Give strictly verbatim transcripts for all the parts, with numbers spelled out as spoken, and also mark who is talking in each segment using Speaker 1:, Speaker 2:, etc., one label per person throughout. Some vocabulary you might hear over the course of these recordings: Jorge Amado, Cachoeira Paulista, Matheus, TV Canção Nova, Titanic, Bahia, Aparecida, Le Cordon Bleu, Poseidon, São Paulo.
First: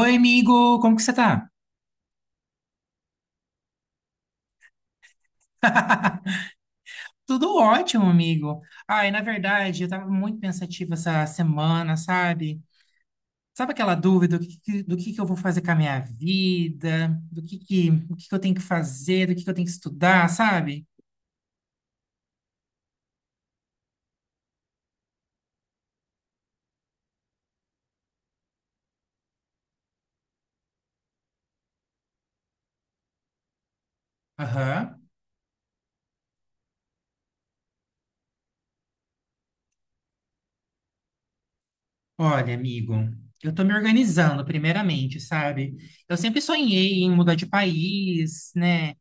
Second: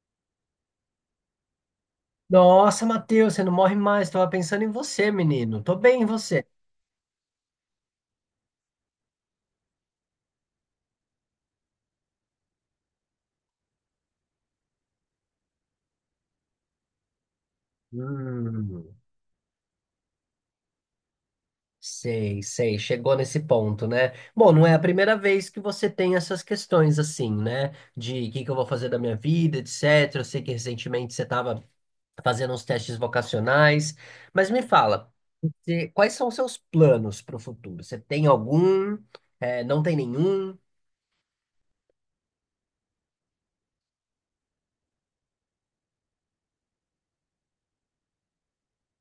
Speaker 1: Oi, amigo, como que você tá?
Speaker 2: Nossa, Matheus, você não morre mais. Tava pensando em você, menino. Tô bem, e você?
Speaker 1: Tudo ótimo, amigo. Ai, na verdade, eu tava muito pensativa essa semana, sabe? Sabe aquela dúvida do que, que- do que que eu vou fazer com a minha vida? Do que que, o que que eu tenho que
Speaker 2: Hum,
Speaker 1: fazer? Do que que eu tenho que estudar, sabe?
Speaker 2: sei, sei. Chegou nesse ponto, né? Bom, não é a primeira vez que você tem essas questões assim, né? De o que que eu vou fazer da minha vida, etcétera. Eu sei que recentemente você tava fazendo uns testes vocacionais, mas me
Speaker 1: Aham.
Speaker 2: fala, você- quais são os seus planos para o futuro? Você tem algum? É, não tem nenhum?
Speaker 1: Olha, amigo, eu tô me organizando, primeiramente, sabe? Eu sempre sonhei em mudar de país, né?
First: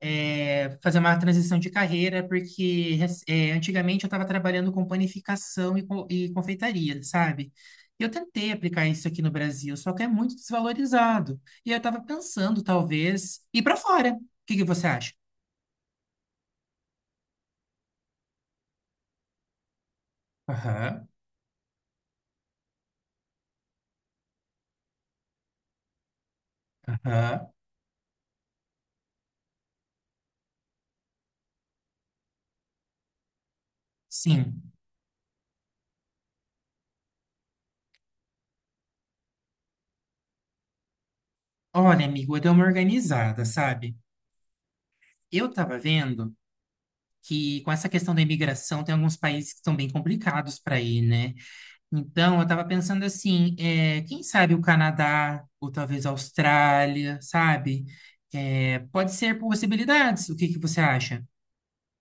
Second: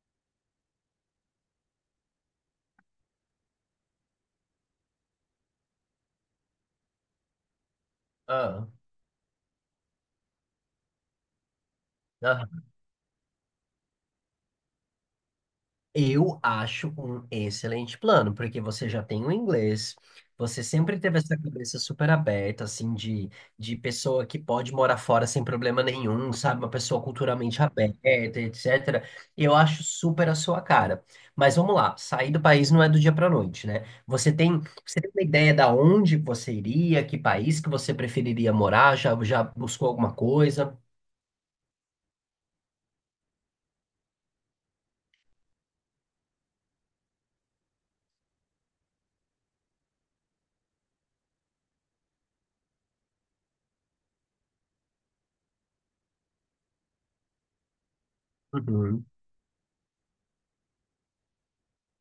Speaker 1: é, Fazer uma transição de carreira, porque é, antigamente eu estava trabalhando com panificação e, co- e confeitaria, sabe? E eu tentei aplicar isso aqui no Brasil, só que é muito desvalorizado. E eu estava
Speaker 2: Ah,
Speaker 1: pensando, talvez, ir para fora. O que que você acha?
Speaker 2: Eu acho um excelente plano, porque você já tem o inglês, você sempre
Speaker 1: Aham,
Speaker 2: teve essa cabeça super aberta, assim, de, de pessoa que pode morar fora sem problema nenhum, sabe? Uma pessoa
Speaker 1: aham.
Speaker 2: culturalmente aberta, etcétera. Eu acho super a sua cara. Mas vamos lá, sair do país não é do dia para noite, né? Você tem,
Speaker 1: Sim.
Speaker 2: você tem uma ideia da onde você iria, que país que você preferiria morar? Já, já buscou alguma coisa?
Speaker 1: Olha, amigo, eu dei uma organizada, sabe? Eu estava vendo que com essa questão da imigração tem alguns países que estão bem complicados para ir, né? Então, eu estava pensando assim, é, quem sabe o Canadá, ou talvez a Austrália, sabe? É, pode ser possibilidades. O que que você acha?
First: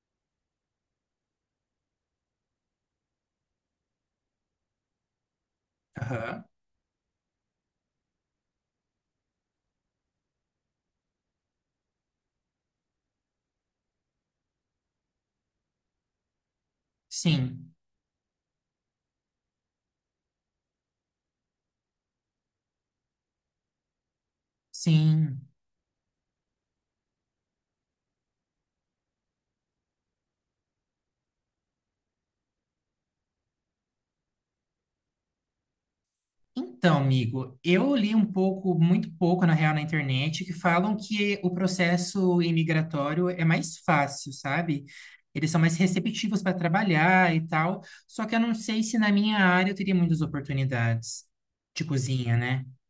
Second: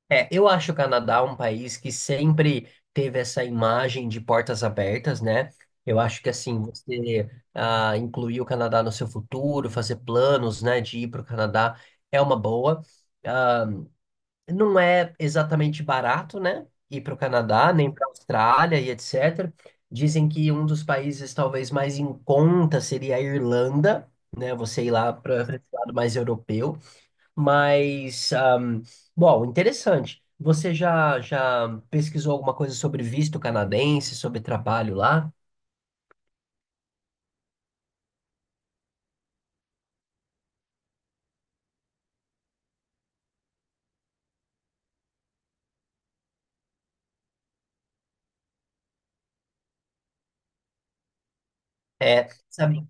Speaker 2: É, eu acho o Canadá um país que sempre teve essa imagem de portas abertas, né? Eu acho que
Speaker 1: Aham.
Speaker 2: assim, você ah, incluir o Canadá no seu futuro, fazer planos, né, de ir para o Canadá é uma boa. Ah, não é exatamente barato, né, ir para o Canadá,
Speaker 1: Sim,
Speaker 2: nem para a Austrália e etcétera. Dizem que um dos países talvez mais em conta seria a Irlanda, né? Você ir lá para
Speaker 1: sim.
Speaker 2: esse lado mais europeu. Mas, ahm, bom, interessante. Você já, já pesquisou alguma coisa sobre visto canadense, sobre trabalho lá?
Speaker 1: Então, amigo, eu li um pouco, muito pouco, na real, na internet, que falam que o processo imigratório é mais fácil, sabe? Eles são mais receptivos para trabalhar e tal. Só que eu não sei se na minha área eu teria muitas oportunidades de
Speaker 2: É,
Speaker 1: cozinha, né?
Speaker 2: sabe,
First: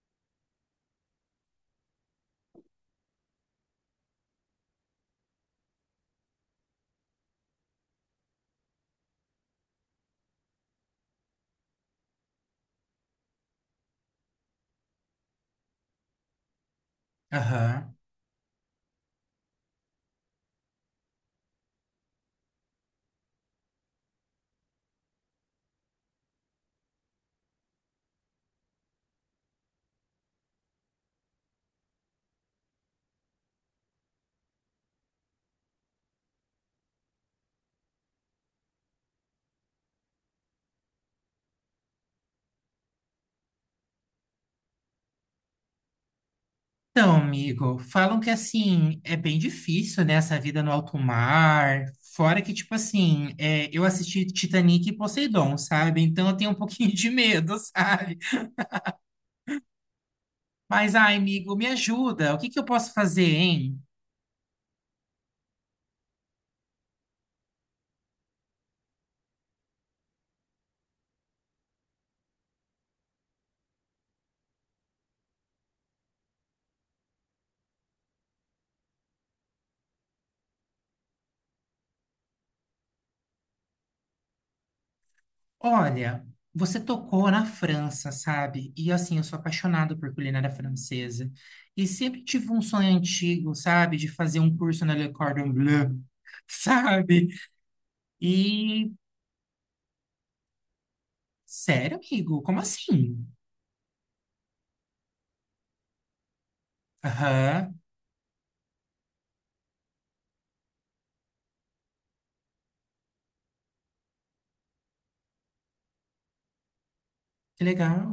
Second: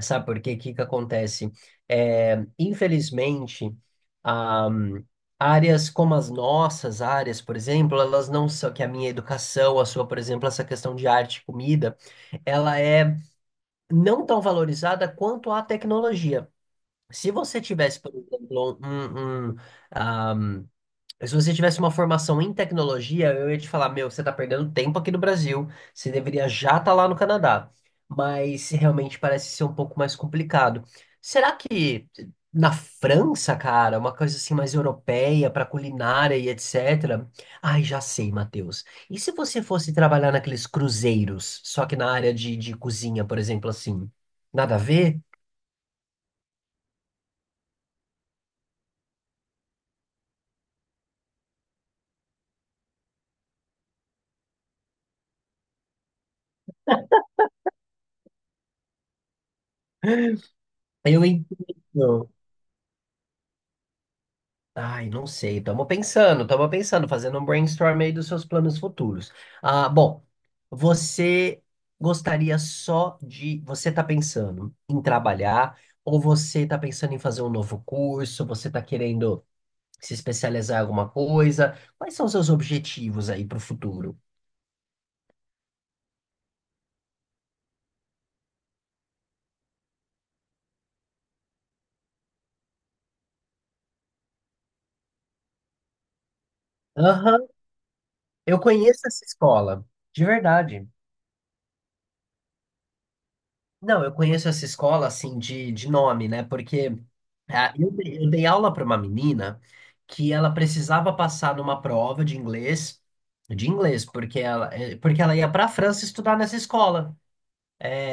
Speaker 2: sabe por quê? O que que acontece? É, infelizmente, ahm, áreas como as nossas áreas, por exemplo, elas não são, que a minha educação, a sua, por exemplo, essa questão de arte e comida, ela é não tão valorizada quanto a tecnologia. Se você
Speaker 1: Aham.
Speaker 2: tivesse, por exemplo, um, um, Mas se você tivesse uma formação em tecnologia, eu ia te falar, meu, você está perdendo tempo aqui no Brasil, você deveria já estar lá no Canadá. Mas realmente parece ser um pouco mais complicado. Será que na França, cara, uma coisa assim mais europeia, para culinária e etcétera. Ai, já sei, Matheus. E se você fosse trabalhar naqueles cruzeiros, só que na área de, de cozinha, por exemplo, assim? Nada a ver?
Speaker 1: Então, amigo, falam que assim é bem difícil, né, essa vida no alto mar. Fora que, tipo assim, é, eu assisti Titanic e Poseidon, sabe? Então eu tenho um pouquinho de medo, sabe? Mas, ai,
Speaker 2: Eu
Speaker 1: amigo, me
Speaker 2: entendo.
Speaker 1: ajuda. O que que eu posso fazer, hein?
Speaker 2: Ai, não sei. Estamos pensando, estamos pensando, fazendo um brainstorm aí dos seus planos futuros. Ah, bom, você gostaria só de. Você está pensando em trabalhar, ou você está pensando em fazer um novo curso, você está querendo se especializar em alguma coisa? Quais são os seus objetivos aí para o futuro?
Speaker 1: Olha, você tocou na França, sabe? E assim, eu sou apaixonado por culinária francesa. E sempre tive um sonho antigo, sabe? De fazer um curso na Le Cordon Bleu, sabe?
Speaker 2: Aham, eu
Speaker 1: E,
Speaker 2: conheço essa escola, de verdade.
Speaker 1: sério, amigo, como assim?
Speaker 2: Não, eu conheço essa escola assim de, de nome, né? Porque ah,
Speaker 1: Aham,
Speaker 2: eu, dei eu dei aula para uma menina que ela precisava passar numa prova de inglês, de inglês, porque ela, eh, porque ela ia para a França estudar nessa escola.
Speaker 1: que legal.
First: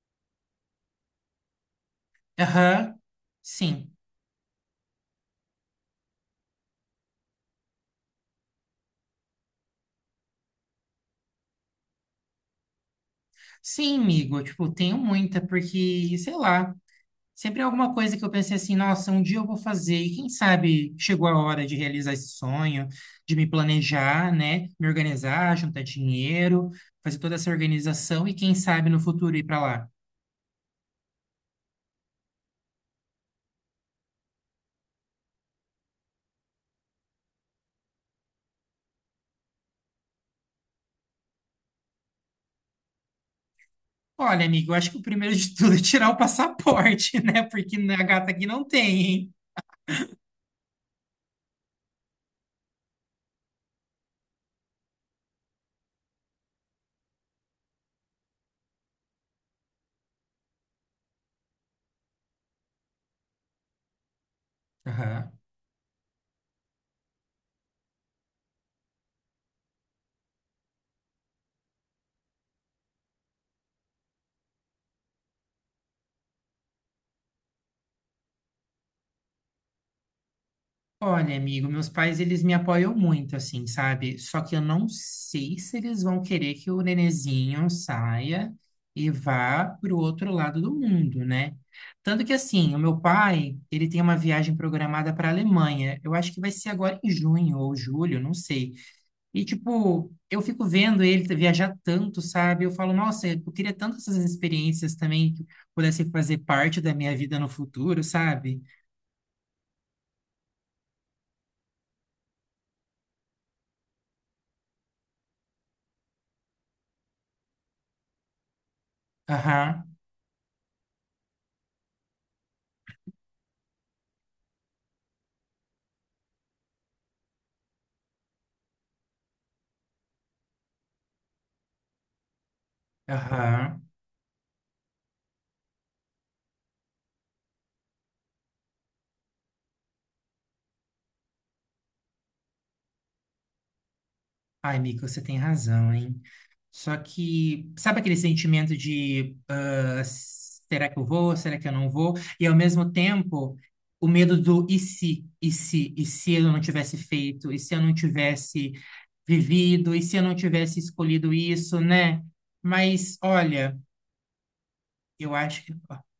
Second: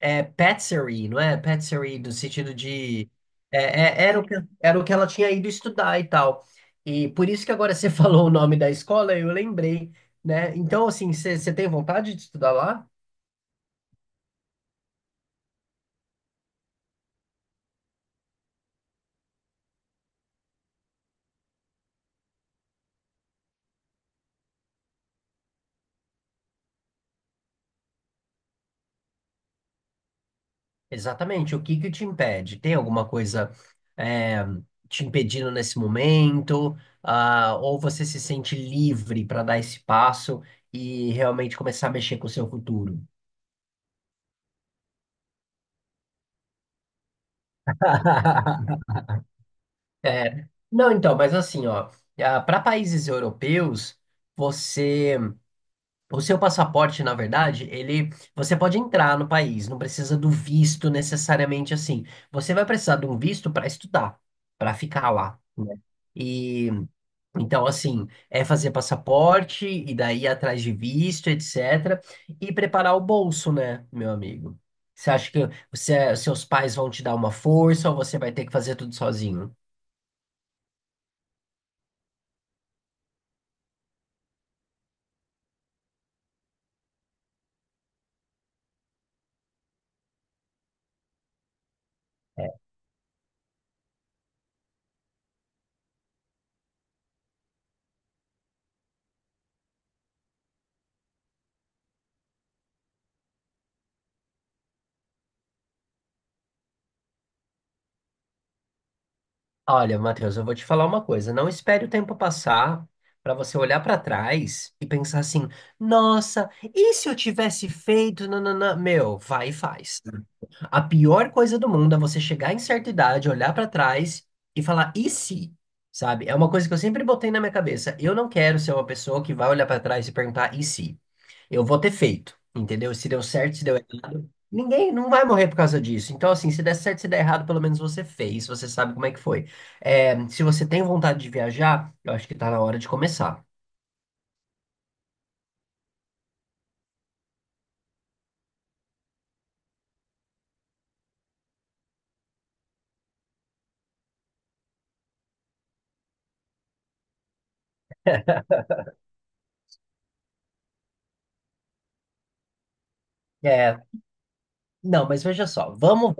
Speaker 2: É patisserie, não é? Patisserie no sentido
Speaker 1: Aham,
Speaker 2: de
Speaker 1: sim.
Speaker 2: é, é- era o que, era o que ela tinha ido estudar e tal. E por isso que agora você falou o nome da escola, eu lembrei, né? Então, assim, você você tem vontade de estudar lá?
Speaker 1: Sim, amigo, tipo, tenho muita, porque, sei lá, sempre é alguma coisa que eu pensei assim, nossa, um dia eu vou fazer, e quem sabe chegou a hora de realizar esse sonho, de me planejar, né, me organizar, juntar dinheiro, fazer toda essa organização e quem sabe no futuro ir pra lá.
Speaker 2: Exatamente. O que que te impede? Tem alguma coisa é, te impedindo nesse momento? Ah, ou você se sente livre para dar esse passo e realmente começar a mexer com o seu futuro?
Speaker 1: Olha, amigo, eu acho que o primeiro de tudo é tirar o passaporte, né, porque a gata aqui não tem, hein?
Speaker 2: É, não, então, mas assim, ó, para países europeus, você, o seu passaporte, na verdade, ele, você pode entrar no país, não precisa do visto necessariamente assim. Você vai precisar de um visto para estudar, para ficar lá, né? E então, assim, é fazer passaporte e daí ir atrás de visto, etcétera. E preparar o bolso, né, meu amigo? Você acha que você- seus pais vão te dar uma força ou você vai ter que fazer tudo sozinho?
Speaker 1: Olha, amigo, meus pais, eles me apoiam muito, assim, sabe? Só que eu não sei se eles vão querer que o nenenzinho saia e vá para o outro lado do mundo, né? Tanto que, assim, o meu pai, ele tem uma viagem programada para a Alemanha. Eu acho que vai ser agora em junho ou julho, não sei. E, tipo, eu fico vendo ele viajar tanto, sabe? Eu falo, nossa, eu queria tanto essas experiências também que pudessem fazer parte da minha vida no futuro, sabe?
Speaker 2: Olha, Matheus, eu vou te falar uma coisa. Não espere o tempo passar para você olhar para trás e pensar assim: nossa, e se eu tivesse feito? Nananã? Meu, vai e
Speaker 1: Aham,
Speaker 2: faz. A pior coisa do mundo é você chegar em certa idade, olhar pra trás e falar, e se? Sabe? É uma coisa que eu sempre botei na minha cabeça. Eu não quero ser uma pessoa que vai olhar pra trás e perguntar, e se? Eu vou ter feito, entendeu? Se deu certo, se deu
Speaker 1: aham.
Speaker 2: errado. Ninguém não vai morrer por causa disso. Então, assim, se der certo, se der errado, pelo menos você fez, você sabe como é que foi. É, se você tem vontade de viajar, eu acho que tá na hora de começar.
Speaker 1: Ai, Mika, você tem razão, hein? Só que, sabe aquele sentimento de ah, será que eu vou, será que eu não vou? E ao mesmo tempo, o medo do e se, e se, e se eu não tivesse feito, e se eu não tivesse vivido, e se eu não tivesse escolhido isso, né? Mas, olha,
Speaker 2: É, não, mas
Speaker 1: eu
Speaker 2: veja
Speaker 1: acho
Speaker 2: só,
Speaker 1: que.
Speaker 2: vamos.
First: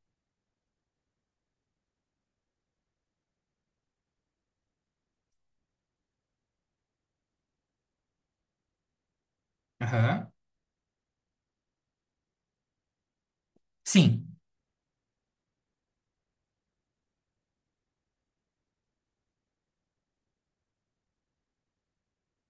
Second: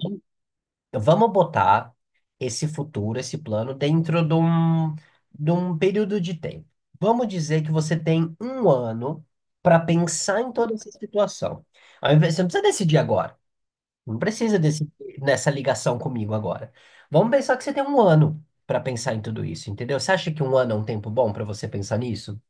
Speaker 2: Vamos botar esse futuro, esse plano, dentro de um, de um período de tempo. Vamos dizer que você tem um ano para
Speaker 1: Aham.
Speaker 2: pensar em toda essa situação. Ao invés- Você não precisa decidir agora. Não
Speaker 1: Sim.
Speaker 2: precisa decidir nessa ligação comigo agora. Vamos pensar que você tem um ano para pensar em tudo isso, entendeu? Você acha que um ano é um tempo bom para você pensar nisso?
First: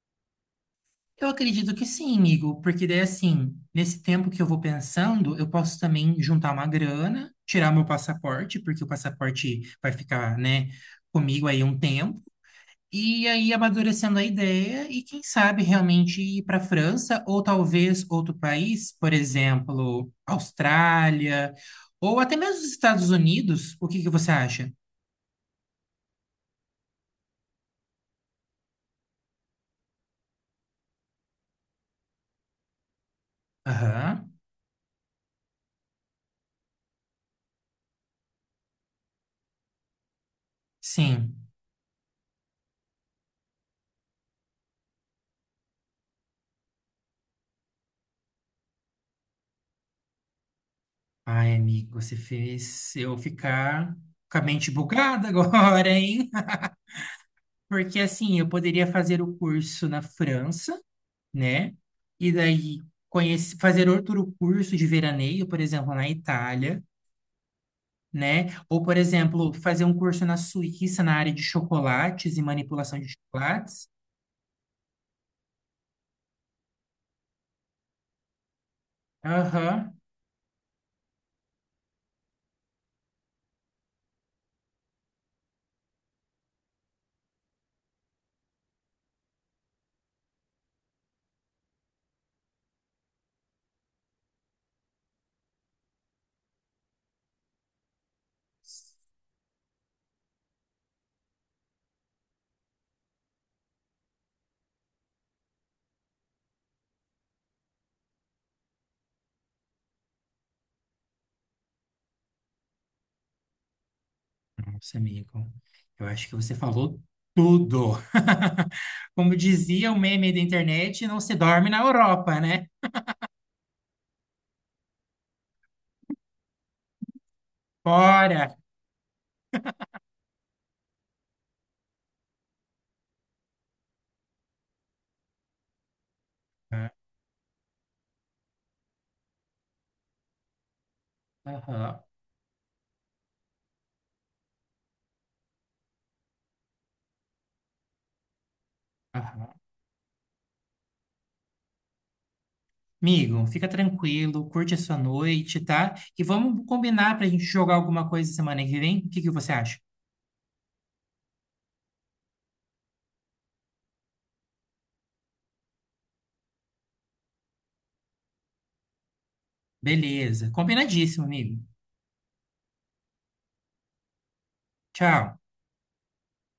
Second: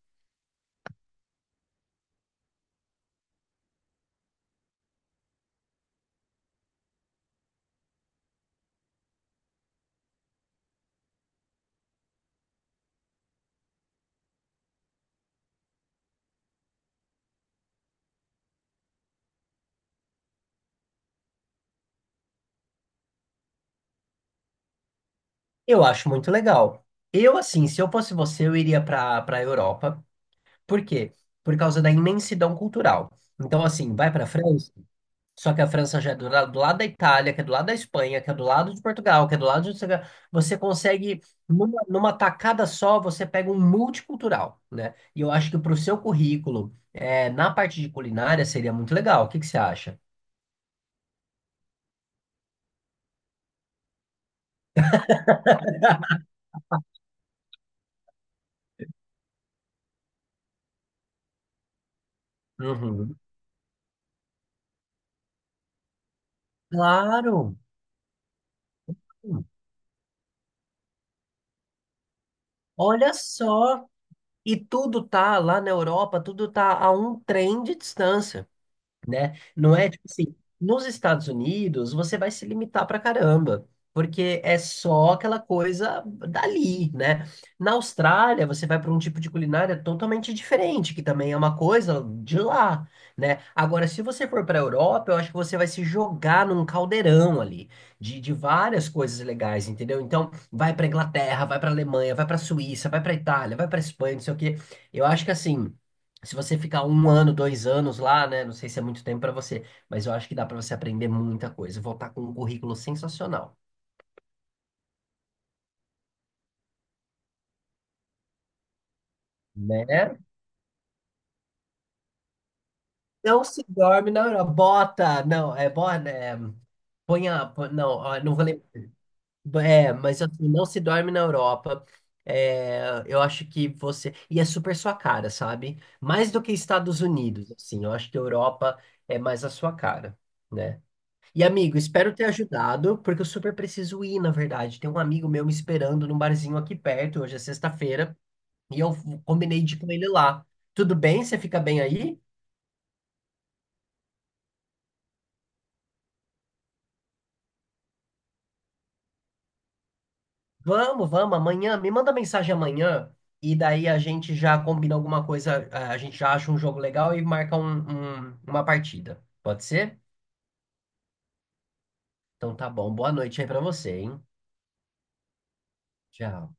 Speaker 1: Eu acredito que sim, Igor, porque daí assim, nesse tempo que eu vou pensando, eu posso também juntar uma grana, tirar meu passaporte, porque o passaporte vai ficar, né, comigo aí um tempo, e aí amadurecendo a ideia e quem sabe realmente ir para a França ou talvez outro país, por exemplo, Austrália ou até mesmo os Estados Unidos. O que que você acha?
Speaker 2: Eu acho muito legal. Eu, assim, se eu fosse você, eu iria para para a Europa. Por quê? Por causa da imensidão cultural. Então, assim, vai para a
Speaker 1: Aham,
Speaker 2: França. Só que a França já é do, la- do lado da Itália, que é do lado da Espanha, que é do lado de Portugal, que é do lado de... Você consegue,
Speaker 1: sim.
Speaker 2: numa, numa tacada só, você pega um multicultural, né? E eu acho que para o seu currículo, é, na parte de culinária, seria muito legal. O que que você acha?
Speaker 1: Ai, amigo, você fez eu ficar com a mente bugada agora, hein? Porque assim, eu poderia fazer o curso na França, né? E daí
Speaker 2: Uhum.
Speaker 1: conhece- fazer outro curso de veraneio, por exemplo, na Itália,
Speaker 2: Claro!
Speaker 1: né? Ou, por exemplo, fazer um curso na Suíça na área de chocolates e manipulação de
Speaker 2: Olha só!
Speaker 1: chocolates.
Speaker 2: E tudo tá lá na Europa, tudo tá a um trem de distância, né? Não é
Speaker 1: Aham.
Speaker 2: tipo assim, nos Estados Unidos você vai se limitar pra caramba, porque é só aquela coisa dali, né? Na Austrália você vai para um tipo de culinária totalmente diferente, que também é uma coisa de lá, né? Agora, se você for para a Europa, eu acho que você vai se jogar num caldeirão ali de, de várias coisas legais, entendeu? Então, vai para Inglaterra, vai para Alemanha, vai para Suíça, vai para Itália, vai para Espanha, não sei o quê. Eu acho que assim. Se você ficar um ano, dois anos lá, né? Não sei se é muito tempo para você, mas eu acho que dá para você aprender muita coisa. Voltar com um currículo sensacional,
Speaker 1: Nossa, amigo, eu acho que você falou tudo. Como dizia o
Speaker 2: né?
Speaker 1: meme da internet, não se dorme na Europa, né?
Speaker 2: Não se dorme na Europa. Bota, não, é bota, é, põe a, põe- não, ó, não vou
Speaker 1: Bora!
Speaker 2: lembrar. É, mas assim, não se dorme na Europa. É, eu acho que você. E é super sua cara, sabe? Mais do que Estados Unidos, assim. Eu acho que a Europa é mais a sua cara, né? E amigo,
Speaker 1: Aham.
Speaker 2: espero ter ajudado, porque eu super preciso ir, na verdade. Tem um amigo meu me esperando num barzinho aqui perto, hoje é sexta-feira, e eu
Speaker 1: Aham.
Speaker 2: combinei de ir com ele lá. Tudo bem? Você fica bem aí?
Speaker 1: Amigo, fica tranquilo, curte a sua noite, tá? E vamos combinar pra gente jogar alguma coisa semana que vem? O que que você acha?
Speaker 2: Vamos, vamos, amanhã. Me manda mensagem amanhã, e daí a gente já combina alguma coisa, a a gente já acha um jogo legal e marca um- um- uma partida. Pode ser?
Speaker 1: Beleza, combinadíssimo, amigo.
Speaker 2: Então tá bom. Boa noite aí pra você, hein?
Speaker 1: Tchau.
Speaker 2: Tchau.